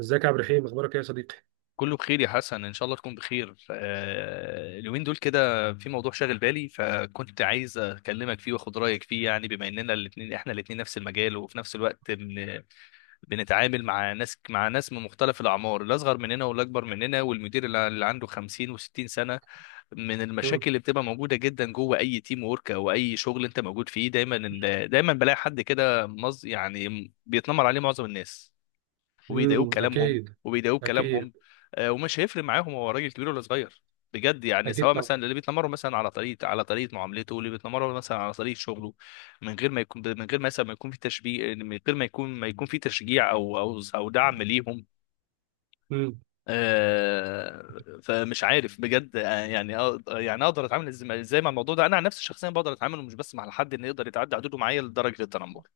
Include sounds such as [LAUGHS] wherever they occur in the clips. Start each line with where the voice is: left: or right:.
right: ازيك يا عبد الرحيم؟ اخبارك ايه يا صديقي؟
left: كله بخير يا حسن، ان شاء الله تكون بخير. اليومين دول كده في موضوع شاغل بالي، فكنت عايز اكلمك فيه واخد رايك فيه. يعني بما اننا احنا الاثنين نفس المجال، وفي نفس الوقت بنتعامل مع ناس من مختلف الاعمار، الاصغر مننا والاكبر مننا، والمدير اللي عنده 50 و60 سنه. من
right: امم.
left: المشاكل اللي بتبقى موجوده جدا جوه اي تيم ورك او اي شغل انت موجود فيه، دايما بلاقي حد كده يعني بيتنمر عليه معظم الناس، وبيضايقوه
right: امم.
left: كلامهم
right: اكيد.
left: وبيضايقوه
right: اكيد.
left: كلامهم ومش هيفرق معاهم هو راجل كبير ولا صغير، بجد. يعني
right: اكيد
left: سواء
right: طبعا.
left: مثلا اللي بيتنمروا مثلا على طريقه معاملته، واللي بيتنمروا مثلا على طريقه شغله، من غير مثلا ما يكون في تشبيه، من غير ما يكون في تشجيع او دعم ليهم.
right: امم.
left: فمش عارف بجد. يعني يعني اقدر اتعامل ازاي مع الموضوع ده. انا عن نفسي شخصيا بقدر اتعامل، مش بس مع حد انه يقدر يتعدى حدوده معايا لدرجه التنمر،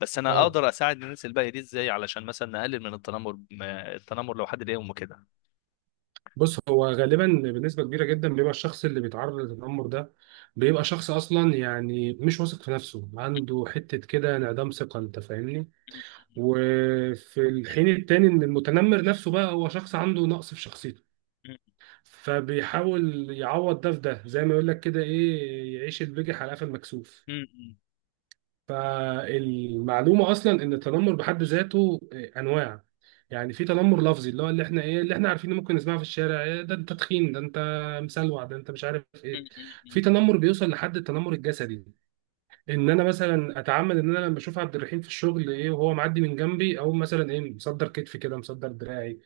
left: بس انا
right: اه.
left: اقدر اساعد الناس الباقيه دي ازاي علشان مثلا نقلل من التنمر. التنمر لو حد ضايق امه كده.
right: بص، هو غالبا بنسبه كبيره جدا بيبقى الشخص اللي بيتعرض للتنمر ده بيبقى شخص اصلا، يعني مش واثق في نفسه، عنده حته كده انعدام ثقه، انت فاهمني؟ وفي الحين التاني ان المتنمر نفسه بقى هو شخص عنده نقص في شخصيته، فبيحاول يعوض ده في ده، زي ما يقول لك كده ايه، يعيش البجح على قفا المكسوف.
left: ايوه،
right: فالمعلومه اصلا ان التنمر بحد ذاته انواع. يعني في تنمر لفظي، اللي هو اللي احنا ايه، اللي احنا عارفينه ممكن نسمعه في الشارع: إيه ده انت تخين، ده انت مسلوع، ده انت مش عارف ايه. في تنمر بيوصل لحد التنمر الجسدي، ان انا مثلا اتعمد ان انا لما اشوف عبد الرحيم في الشغل ايه، وهو معدي من جنبي، او مثلا ايه، مصدر كتفي كده، مصدر دراعي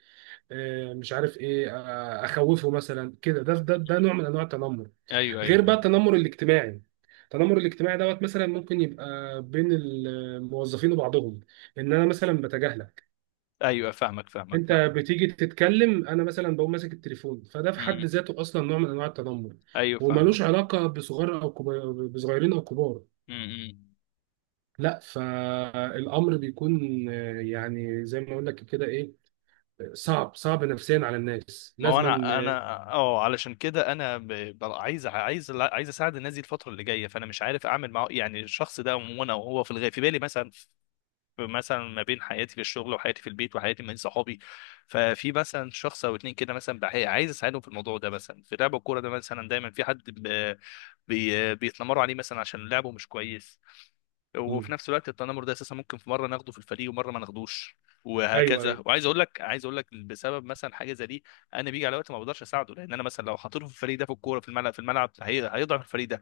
right: إيه، مش عارف ايه، اخوفه مثلا كده، ده نوع من انواع التنمر.
left: ايوه،
right: غير
left: ايوه،
right: بقى التنمر الاجتماعي. التنمر الاجتماعي دوت مثلا ممكن يبقى بين الموظفين وبعضهم، ان انا مثلا بتجاهلك،
left: ايوه، فاهمك، فاهمك،
right: انت
left: فاهمك.
right: بتيجي تتكلم انا مثلا بقوم ماسك التليفون. فده في حد
left: مم.
right: ذاته اصلا نوع من انواع التنمر،
left: ايوه، فاهمك.
right: وملوش علاقه بصغار او كبار، بصغيرين او كبار.
left: مم.
right: لا، فالامر بيكون، يعني زي ما اقول لك كده ايه، صعب صعب نفسيا على الناس
left: ما هو
right: لازما.
left: انا، اه، علشان كده انا عايز اساعد الناس دي الفتره اللي جايه. فانا مش عارف اعمل معه يعني الشخص ده، وانا وهو في الغاية في بالي مثلا. في مثلا ما بين حياتي في الشغل وحياتي في البيت وحياتي من صحابي، ففي مثلا شخص او اتنين كده مثلا عايز اساعدهم في الموضوع ده. مثلا في لعب الكوره ده مثلا دايما في حد بيتنمروا عليه مثلا عشان لعبه مش كويس. وفي
right: مم.
left: نفس الوقت التنمر ده اساسا ممكن في مره ناخده في الفريق ومره ما ناخدوش،
right: ايوه ايوه.
left: وهكذا. وعايز اقول لك بسبب مثلا حاجه زي دي، انا بيجي على وقت ما بقدرش اساعده. لان انا مثلا لو حطيته في الفريق ده في الكوره في الملعب، هيضعف الفريق ده.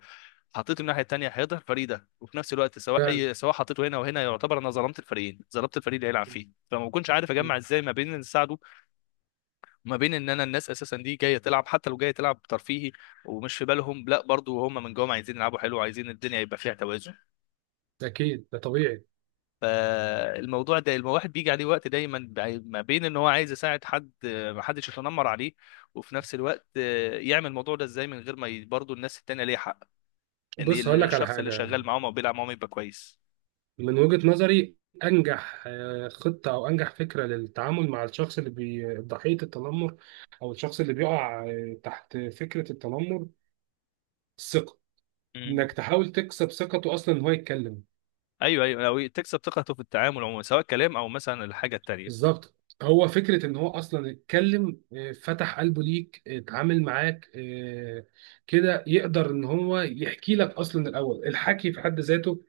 left: حطيته الناحيه الثانيه هيضعف الفريق ده. وفي نفس الوقت سواء
right: فعلا.
left: اي، سواء حطيته هنا وهنا، يعتبر انا ظلمت الفريقين، ظلمت الفريق اللي هيلعب فيه. فما بكونش عارف
right: مم.
left: اجمع ازاي ما بين ان اساعده وما بين ان انا الناس اساسا دي جايه تلعب، حتى لو جايه تلعب ترفيهي، ومش في بالهم، لا برضو هم من جوه عايزين يلعبوا حلو وعايزين الدنيا يبقى فيها توازن.
right: اكيد ده طبيعي.
left: فالموضوع ده الواحد بيجي عليه وقت دايما ما بين ان هو عايز يساعد حد ما حدش يتنمر عليه، وفي نفس الوقت يعمل الموضوع ده ازاي من غير ما برضه الناس التانية ليها حق ان
right: بص هقول لك على
left: الشخص اللي
right: حاجه.
left: شغال معاهم او بيلعب معاهم يبقى كويس.
right: من وجهة نظري، أنجح خطة أو أنجح فكرة للتعامل مع الشخص اللي ضحية التنمر، أو الشخص اللي بيقع تحت فكرة التنمر: الثقة.
left: مم.
right: إنك تحاول تكسب ثقته أصلا إن هو يتكلم.
left: ايوه، ايوه، لو تكسب ثقته في التعامل عموما، سواء كلام او مثلا الحاجة التانية.
right: بالظبط. هو فكرة إن هو أصلا يتكلم، فتح قلبه ليك، اتعامل معاك، كده يقدر إن هو يحكي لك. أصلا الأول، الحكي في حد ذاته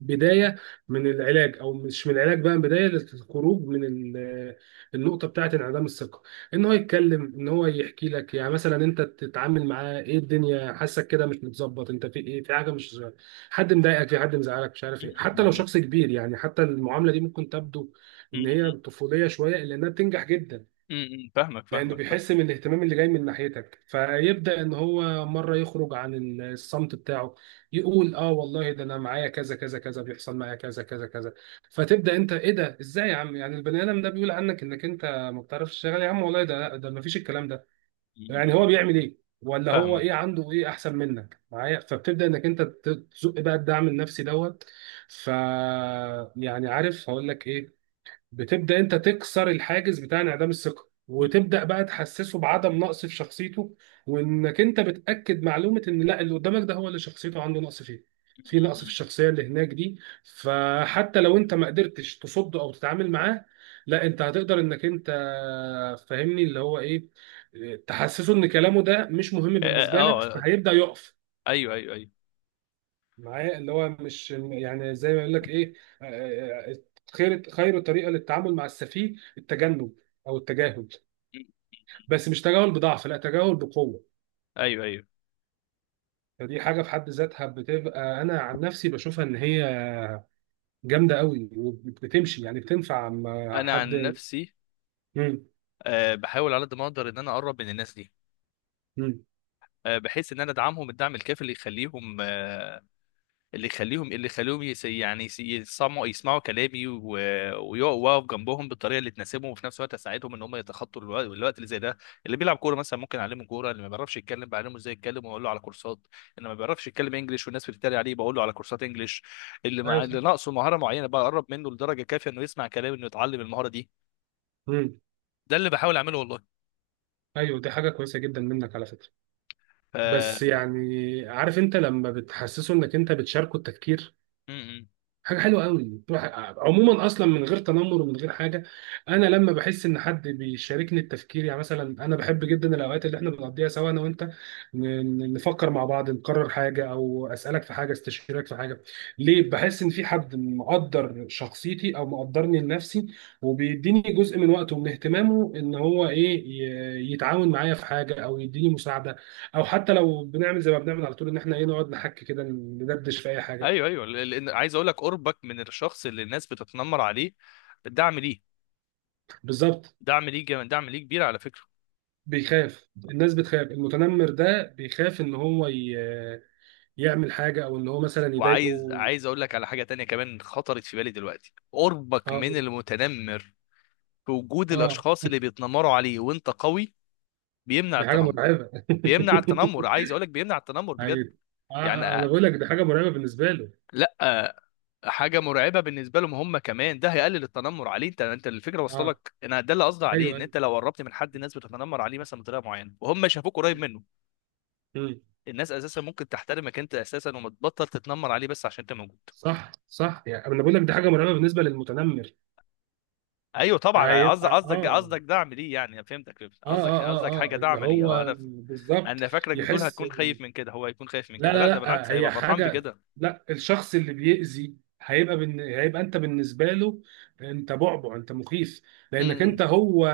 right: بدايه من العلاج، او مش من العلاج بقى، بدايه للخروج من النقطه بتاعه انعدام الثقه. ان هو يتكلم، ان هو يحكي لك. يعني مثلا انت تتعامل معاه: ايه الدنيا حاسك كده مش متظبط، انت في ايه، في حاجه مش، حد مضايقك، في حد مزعلك، مش عارف
left: مم.
right: ايه. حتى لو
left: مم.
right: شخص كبير، يعني حتى المعامله دي ممكن تبدو ان هي
left: مم.
right: طفوليه شويه، الا انها بتنجح جدا.
left: فاهمك،
right: لانه
left: فاهمك،
right: بيحس من
left: فاهمك.
right: الاهتمام اللي جاي من ناحيتك، فيبدا ان هو مره يخرج عن الصمت بتاعه. يقول: اه والله، ده انا معايا كذا كذا كذا، بيحصل معايا كذا كذا كذا. فتبدا انت: ايه ده، ازاي يا عم، يعني البني ادم ده بيقول عنك انك انت ما بتعرفش تشتغل، يا عم والله ده ما فيش الكلام ده. يعني هو
left: مم.
right: بيعمل ايه، ولا هو
left: فاهمك.
right: ايه، عنده ايه احسن منك معايا؟ فبتبدا انك انت تزق بقى الدعم النفسي دوت. ف يعني عارف هقول لك ايه، بتبدا انت تكسر الحاجز بتاع انعدام الثقه،
left: مم.
right: وتبدا بقى تحسسه بعدم نقص في شخصيته، وانك انت بتاكد معلومه ان لا، اللي قدامك ده هو اللي شخصيته عنده نقص فيه. في نقص في
left: مم.
right: الشخصيه اللي هناك دي. فحتى لو انت ما قدرتش تصده او تتعامل معاه، لا انت هتقدر انك انت، فاهمني اللي هو ايه، تحسسه ان كلامه ده مش مهم
left: اه.
right: بالنسبه لك، فهيبدا يقف
left: ايوه، ايوه، ايوه،
right: معايا، اللي هو مش، يعني زي ما يقول لك ايه. آه، آه، آه، خير طريقه للتعامل مع السفيه التجنب، او التجاهل، بس مش تجاهل بضعف، لا تجاهل بقوه.
left: ايوه، ايوه.
right: فدي حاجه في حد ذاتها بتبقى، انا عن نفسي بشوفها ان هي جامده قوي وبتمشي، يعني بتنفع مع
left: انا عن
right: حد.
left: نفسي
right: مم.
left: بحاول على قد ما اقدر ان انا اقرب من الناس دي،
right: مم.
left: بحيث ان انا ادعمهم الدعم الكافي اللي يخليهم آه، اللي يخليهم اللي يخليهم يعني يسمعوا كلامي ويقفوا واقف جنبهم بالطريقه اللي تناسبهم، وفي نفس الوقت اساعدهم ان هم يتخطوا الوقت اللي زي ده. اللي بيلعب كوره مثلا ممكن اعلمه كوره، اللي ما بيعرفش يتكلم بعلمه ازاي يتكلم واقول له على كورسات، اللي ما بيعرفش يتكلم انجليش والناس بتتريق عليه بقول له على كورسات انجليش، اللي
right: ايوه
left: مع اللي
right: صح.
left: ناقصه مهاره معينه بقرب منه لدرجه كافيه انه يسمع كلامي انه يتعلم المهاره دي.
right: مم.
left: ده اللي بحاول اعمله والله.
right: ايوه، دي حاجه كويسه جدا منك على فكره.
left: ف...
right: بس يعني عارف، انت لما بتحسسه انك انت بتشاركه التفكير،
left: م- م.
right: حاجه حلوه قوي تروح. عموما اصلا من غير تنمر ومن غير حاجه، انا لما بحس ان حد بيشاركني التفكير، يعني مثلا انا بحب جدا الاوقات اللي احنا بنقضيها سوا انا وانت، نفكر مع بعض، نقرر حاجه، او اسالك في حاجه، استشيرك في حاجه. ليه؟ بحس ان في حد مقدر شخصيتي، او مقدرني لنفسي، وبيديني جزء من وقته ومن اهتمامه، ان هو ايه، يتعاون معايا في حاجه، او يديني مساعده، او حتى لو بنعمل زي ما بنعمل على طول، ان احنا ايه، نقعد نحكي كده، ندردش في اي حاجه.
left: ايوه، ايوه، لان عايز اقول لك قربك من الشخص اللي الناس بتتنمر عليه دعم ليه
right: بالظبط.
left: دعم ليه كبير على فكره.
right: بيخاف. الناس بتخاف المتنمر ده، بيخاف ان هو يعمل حاجه، او ان هو مثلا يضايقه.
left: وعايز اقول لك على حاجه تانية كمان خطرت في بالي دلوقتي، قربك
right: اه
left: من المتنمر في وجود
right: اه،
left: الاشخاص اللي بيتنمروا عليه وانت قوي بيمنع
right: دي حاجه
left: التنمر.
right: مرعبه [LAUGHS]
left: بيمنع التنمر، عايز اقول لك بيمنع التنمر بجد.
right: أيوة.
left: يعني
right: انا بقول لك دي حاجه مرعبه بالنسبه له.
left: لا. حاجه مرعبه بالنسبه لهم هم كمان، ده هيقلل التنمر عليه. انت، انت الفكره وصلت
right: اه.
left: لك. انا ده اللي قصدي عليه،
right: ايوه
left: ان
right: ايوه.
left: انت لو قربت من حد الناس بتتنمر عليه مثلا بطريقه معينه وهم شافوك قريب منه،
right: مم.
left: الناس اساسا ممكن تحترمك انت اساسا ومتبطل تتنمر عليه بس عشان انت موجود.
right: صح صح. يعني انا بقول لك دي حاجه مرعبه بالنسبه للمتنمر.
left: ايوه طبعا، قصدك
right: هيبقى
left: قصدك قصدك دعم ليه. يعني أنا فهمتك، فهمت. قصدك قصدك حاجه،
right: اه اللي
left: دعم ليه، اه.
right: هو بالظبط.
left: انا فاكرك بتقول
right: يحس.
left: هتكون خايف من كده، هو هيكون خايف من
right: لا
left: كده،
right: لا
left: لا ده
right: لا،
left: بالعكس
right: هي
left: هيبقى فرحان
right: حاجة،
left: بكده.
right: لا الشخص اللي بيأذي هيبقى، هيبقى انت بالنسبة له، انت بعبع، انت مخيف. لانك
left: امم.
right: انت هو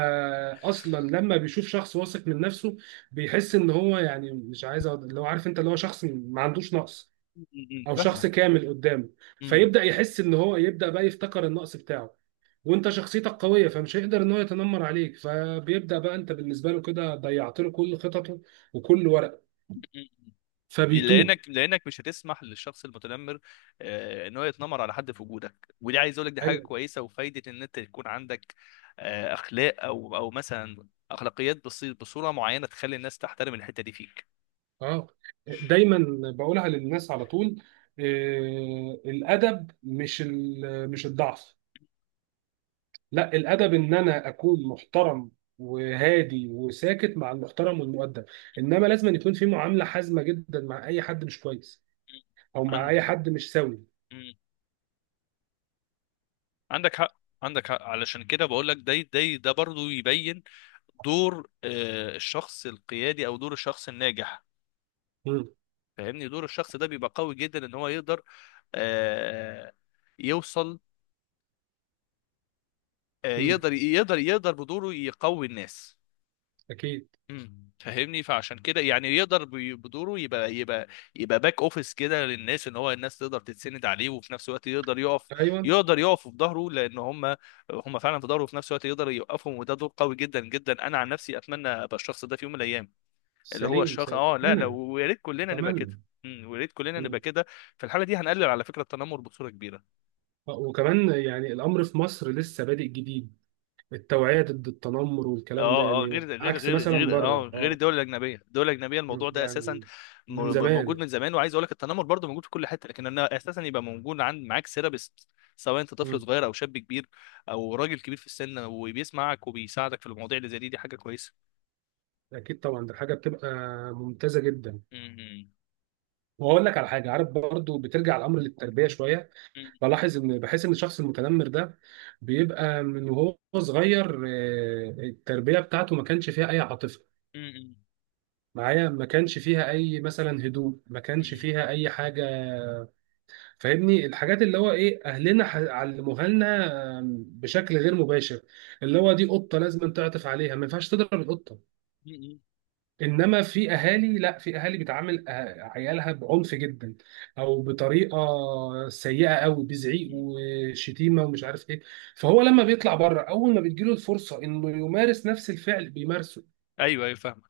right: اصلا. لما بيشوف شخص واثق من نفسه، بيحس ان هو يعني مش عايز، اللي هو عارف انت، اللي هو شخص ما عندوش نقص،
left: م- م- م.
right: او شخص
left: فاهمه.
right: كامل قدامه.
left: م.
right: فيبدأ يحس ان هو، يبدأ بقى يفتكر النقص بتاعه، وانت شخصيتك قوية فمش هيقدر ان هو يتنمر عليك. فبيبدأ بقى انت بالنسبة له كده ضيعت له كل خططه وكل ورقه، فبيتوه.
left: لانك مش هتسمح للشخص المتنمر ان هو يتنمر على حد في وجودك. ودي عايز اقول لك دي حاجه
right: أيوه.
left: كويسه وفايده ان انت يكون عندك اخلاق او مثلا اخلاقيات، بصوره معينه تخلي الناس تحترم الحته دي فيك.
right: اه، دايما بقولها للناس على طول، الادب مش مش الضعف، لا الادب ان انا اكون محترم وهادي وساكت مع المحترم والمؤدب. انما لازم أن يكون في معامله حازمه جدا مع اي حد مش كويس،
left: مم.
right: او مع
left: عند
right: اي حد مش سوي.
left: مم. عندك حق عندك حق، علشان كده بقول لك ده برضو يبين دور الشخص القيادي او دور الشخص الناجح.
right: مم.
left: فاهمني، دور الشخص ده بيبقى قوي جدا ان هو يقدر آه، يوصل.
right: مم.
left: يقدر بدوره يقوي الناس.
right: اكيد.
left: فاهمني. فعشان كده يعني يقدر بدوره يبقى باك اوفيس كده للناس، ان هو الناس تقدر تتسند عليه، وفي نفس الوقت يقدر يقف
right: ايوه
left: يقدر يقف في ظهره لان هم فعلا في ظهره، وفي نفس الوقت يقدر يوقفهم. وده دور قوي جدا جدا، انا عن نفسي اتمنى ابقى الشخص ده في يوم من الايام. اللي هو
right: سليم،
left: الشخص،
right: سيكون
left: اه، لا لا،
right: انا
left: ويا ريت كلنا نبقى كده.
right: اتمنى.
left: ويا ريت كلنا نبقى
right: مم.
left: كده. في الحاله دي هنقلل على فكره التنمر بصوره كبيره.
right: وكمان يعني الامر في مصر لسه بادئ جديد، التوعيه ضد التنمر والكلام ده،
left: اه، اه، غير
right: يعني
left: غير
right: عكس
left: غير
right: مثلا
left: غير
right: بره.
left: اه غير
right: اه.
left: الدول الاجنبيه،
right: مم.
left: الموضوع ده اساسا
right: يعني من
left: موجود
right: زمان.
left: من زمان. وعايز اقول لك التنمر برضه موجود في كل حته، لكن انه اساسا يبقى موجود عند، معاك سيرابيست سواء انت طفل
right: مم.
left: صغير او شاب كبير او راجل كبير في السن، وبيسمعك وبيساعدك في المواضيع اللي زي دي، دي حاجه كويسه.
right: اكيد طبعا، ده حاجه بتبقى ممتازه جدا.
left: م- م-
right: واقول لك على حاجه، عارف برضو بترجع الامر للتربيه شويه.
left: م-
right: بلاحظ ان، بحس ان الشخص المتنمر ده بيبقى من وهو صغير، التربيه بتاعته ما كانش فيها اي عاطفه
left: م-
right: معايا، ما كانش فيها اي مثلا هدوء، ما
left: م-
right: كانش
left: م-
right: فيها اي حاجه. فاهمني الحاجات اللي هو ايه اهلنا علموها لنا، بشكل غير مباشر. اللي هو دي قطه لازم تعطف عليها، ما ينفعش تضرب القطه.
left: م- م-
right: انما في اهالي، لا في اهالي بتعامل عيالها بعنف جدا، او بطريقه سيئه قوي، بزعيق
left: م-
right: وشتيمه ومش عارف ايه. فهو لما بيطلع بره، اول ما بتجيله الفرصه انه يمارس نفس الفعل بيمارسه.
left: ايوه، ايوه، فاهم.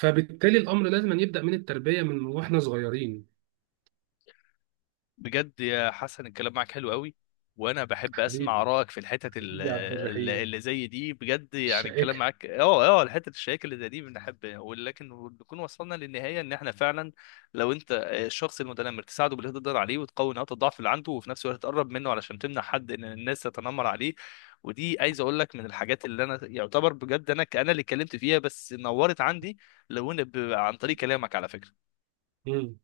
right: فبالتالي الامر لازم أن يبدا من التربيه، من واحنا صغيرين.
left: بجد يا حسن، الكلام معاك حلو قوي، وانا بحب اسمع
right: حبيبي،
left: ارائك في الحتت
right: حبيبي يا عبد الرحيم.
left: اللي زي دي، بجد. يعني الكلام
right: الشائكه.
left: معاك، اه، اه، الحتت الشياكه اللي زي دي بنحب. ولكن بنكون وصلنا للنهايه ان احنا فعلا لو انت الشخص المتنمر تساعده باللي تقدر عليه وتقوي نقاط الضعف اللي عنده، وفي نفس الوقت تقرب منه علشان تمنع حد ان الناس تتنمر عليه. ودي عايز اقول لك من الحاجات اللي انا يعتبر بجد، انا اللي اتكلمت فيها، بس نورت عندي. لو إن عن طريق كلامك على فكره.
right: مم.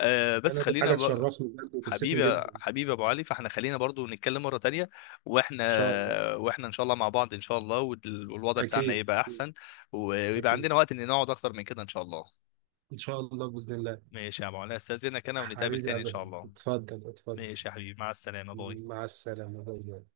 left: بس
right: انا دي
left: خلينا
right: حاجه
left: بقى.
right: تشرفني بجد وتبسطني
left: حبيبي،
right: جدا. ان
left: حبيبي يا ابو علي، فاحنا خلينا برضو نتكلم مره تانية. واحنا
right: شاء الله.
left: واحنا ان شاء الله مع بعض ان شاء الله، والوضع بتاعنا
right: اكيد.
left: يبقى احسن، ويبقى
right: اكيد
left: عندنا وقت ان نقعد اكتر من كده ان شاء الله.
right: ان شاء الله، باذن الله.
left: ماشي يا ابو علي، استاذنك انا، ونتقابل
right: حبيبي يا
left: تاني ان
right: عبد
left: شاء
right: الرحيم،
left: الله.
right: اتفضل اتفضل.
left: ماشي يا حبيبي، مع السلامه، باي.
right: مع السلامة، باي باي.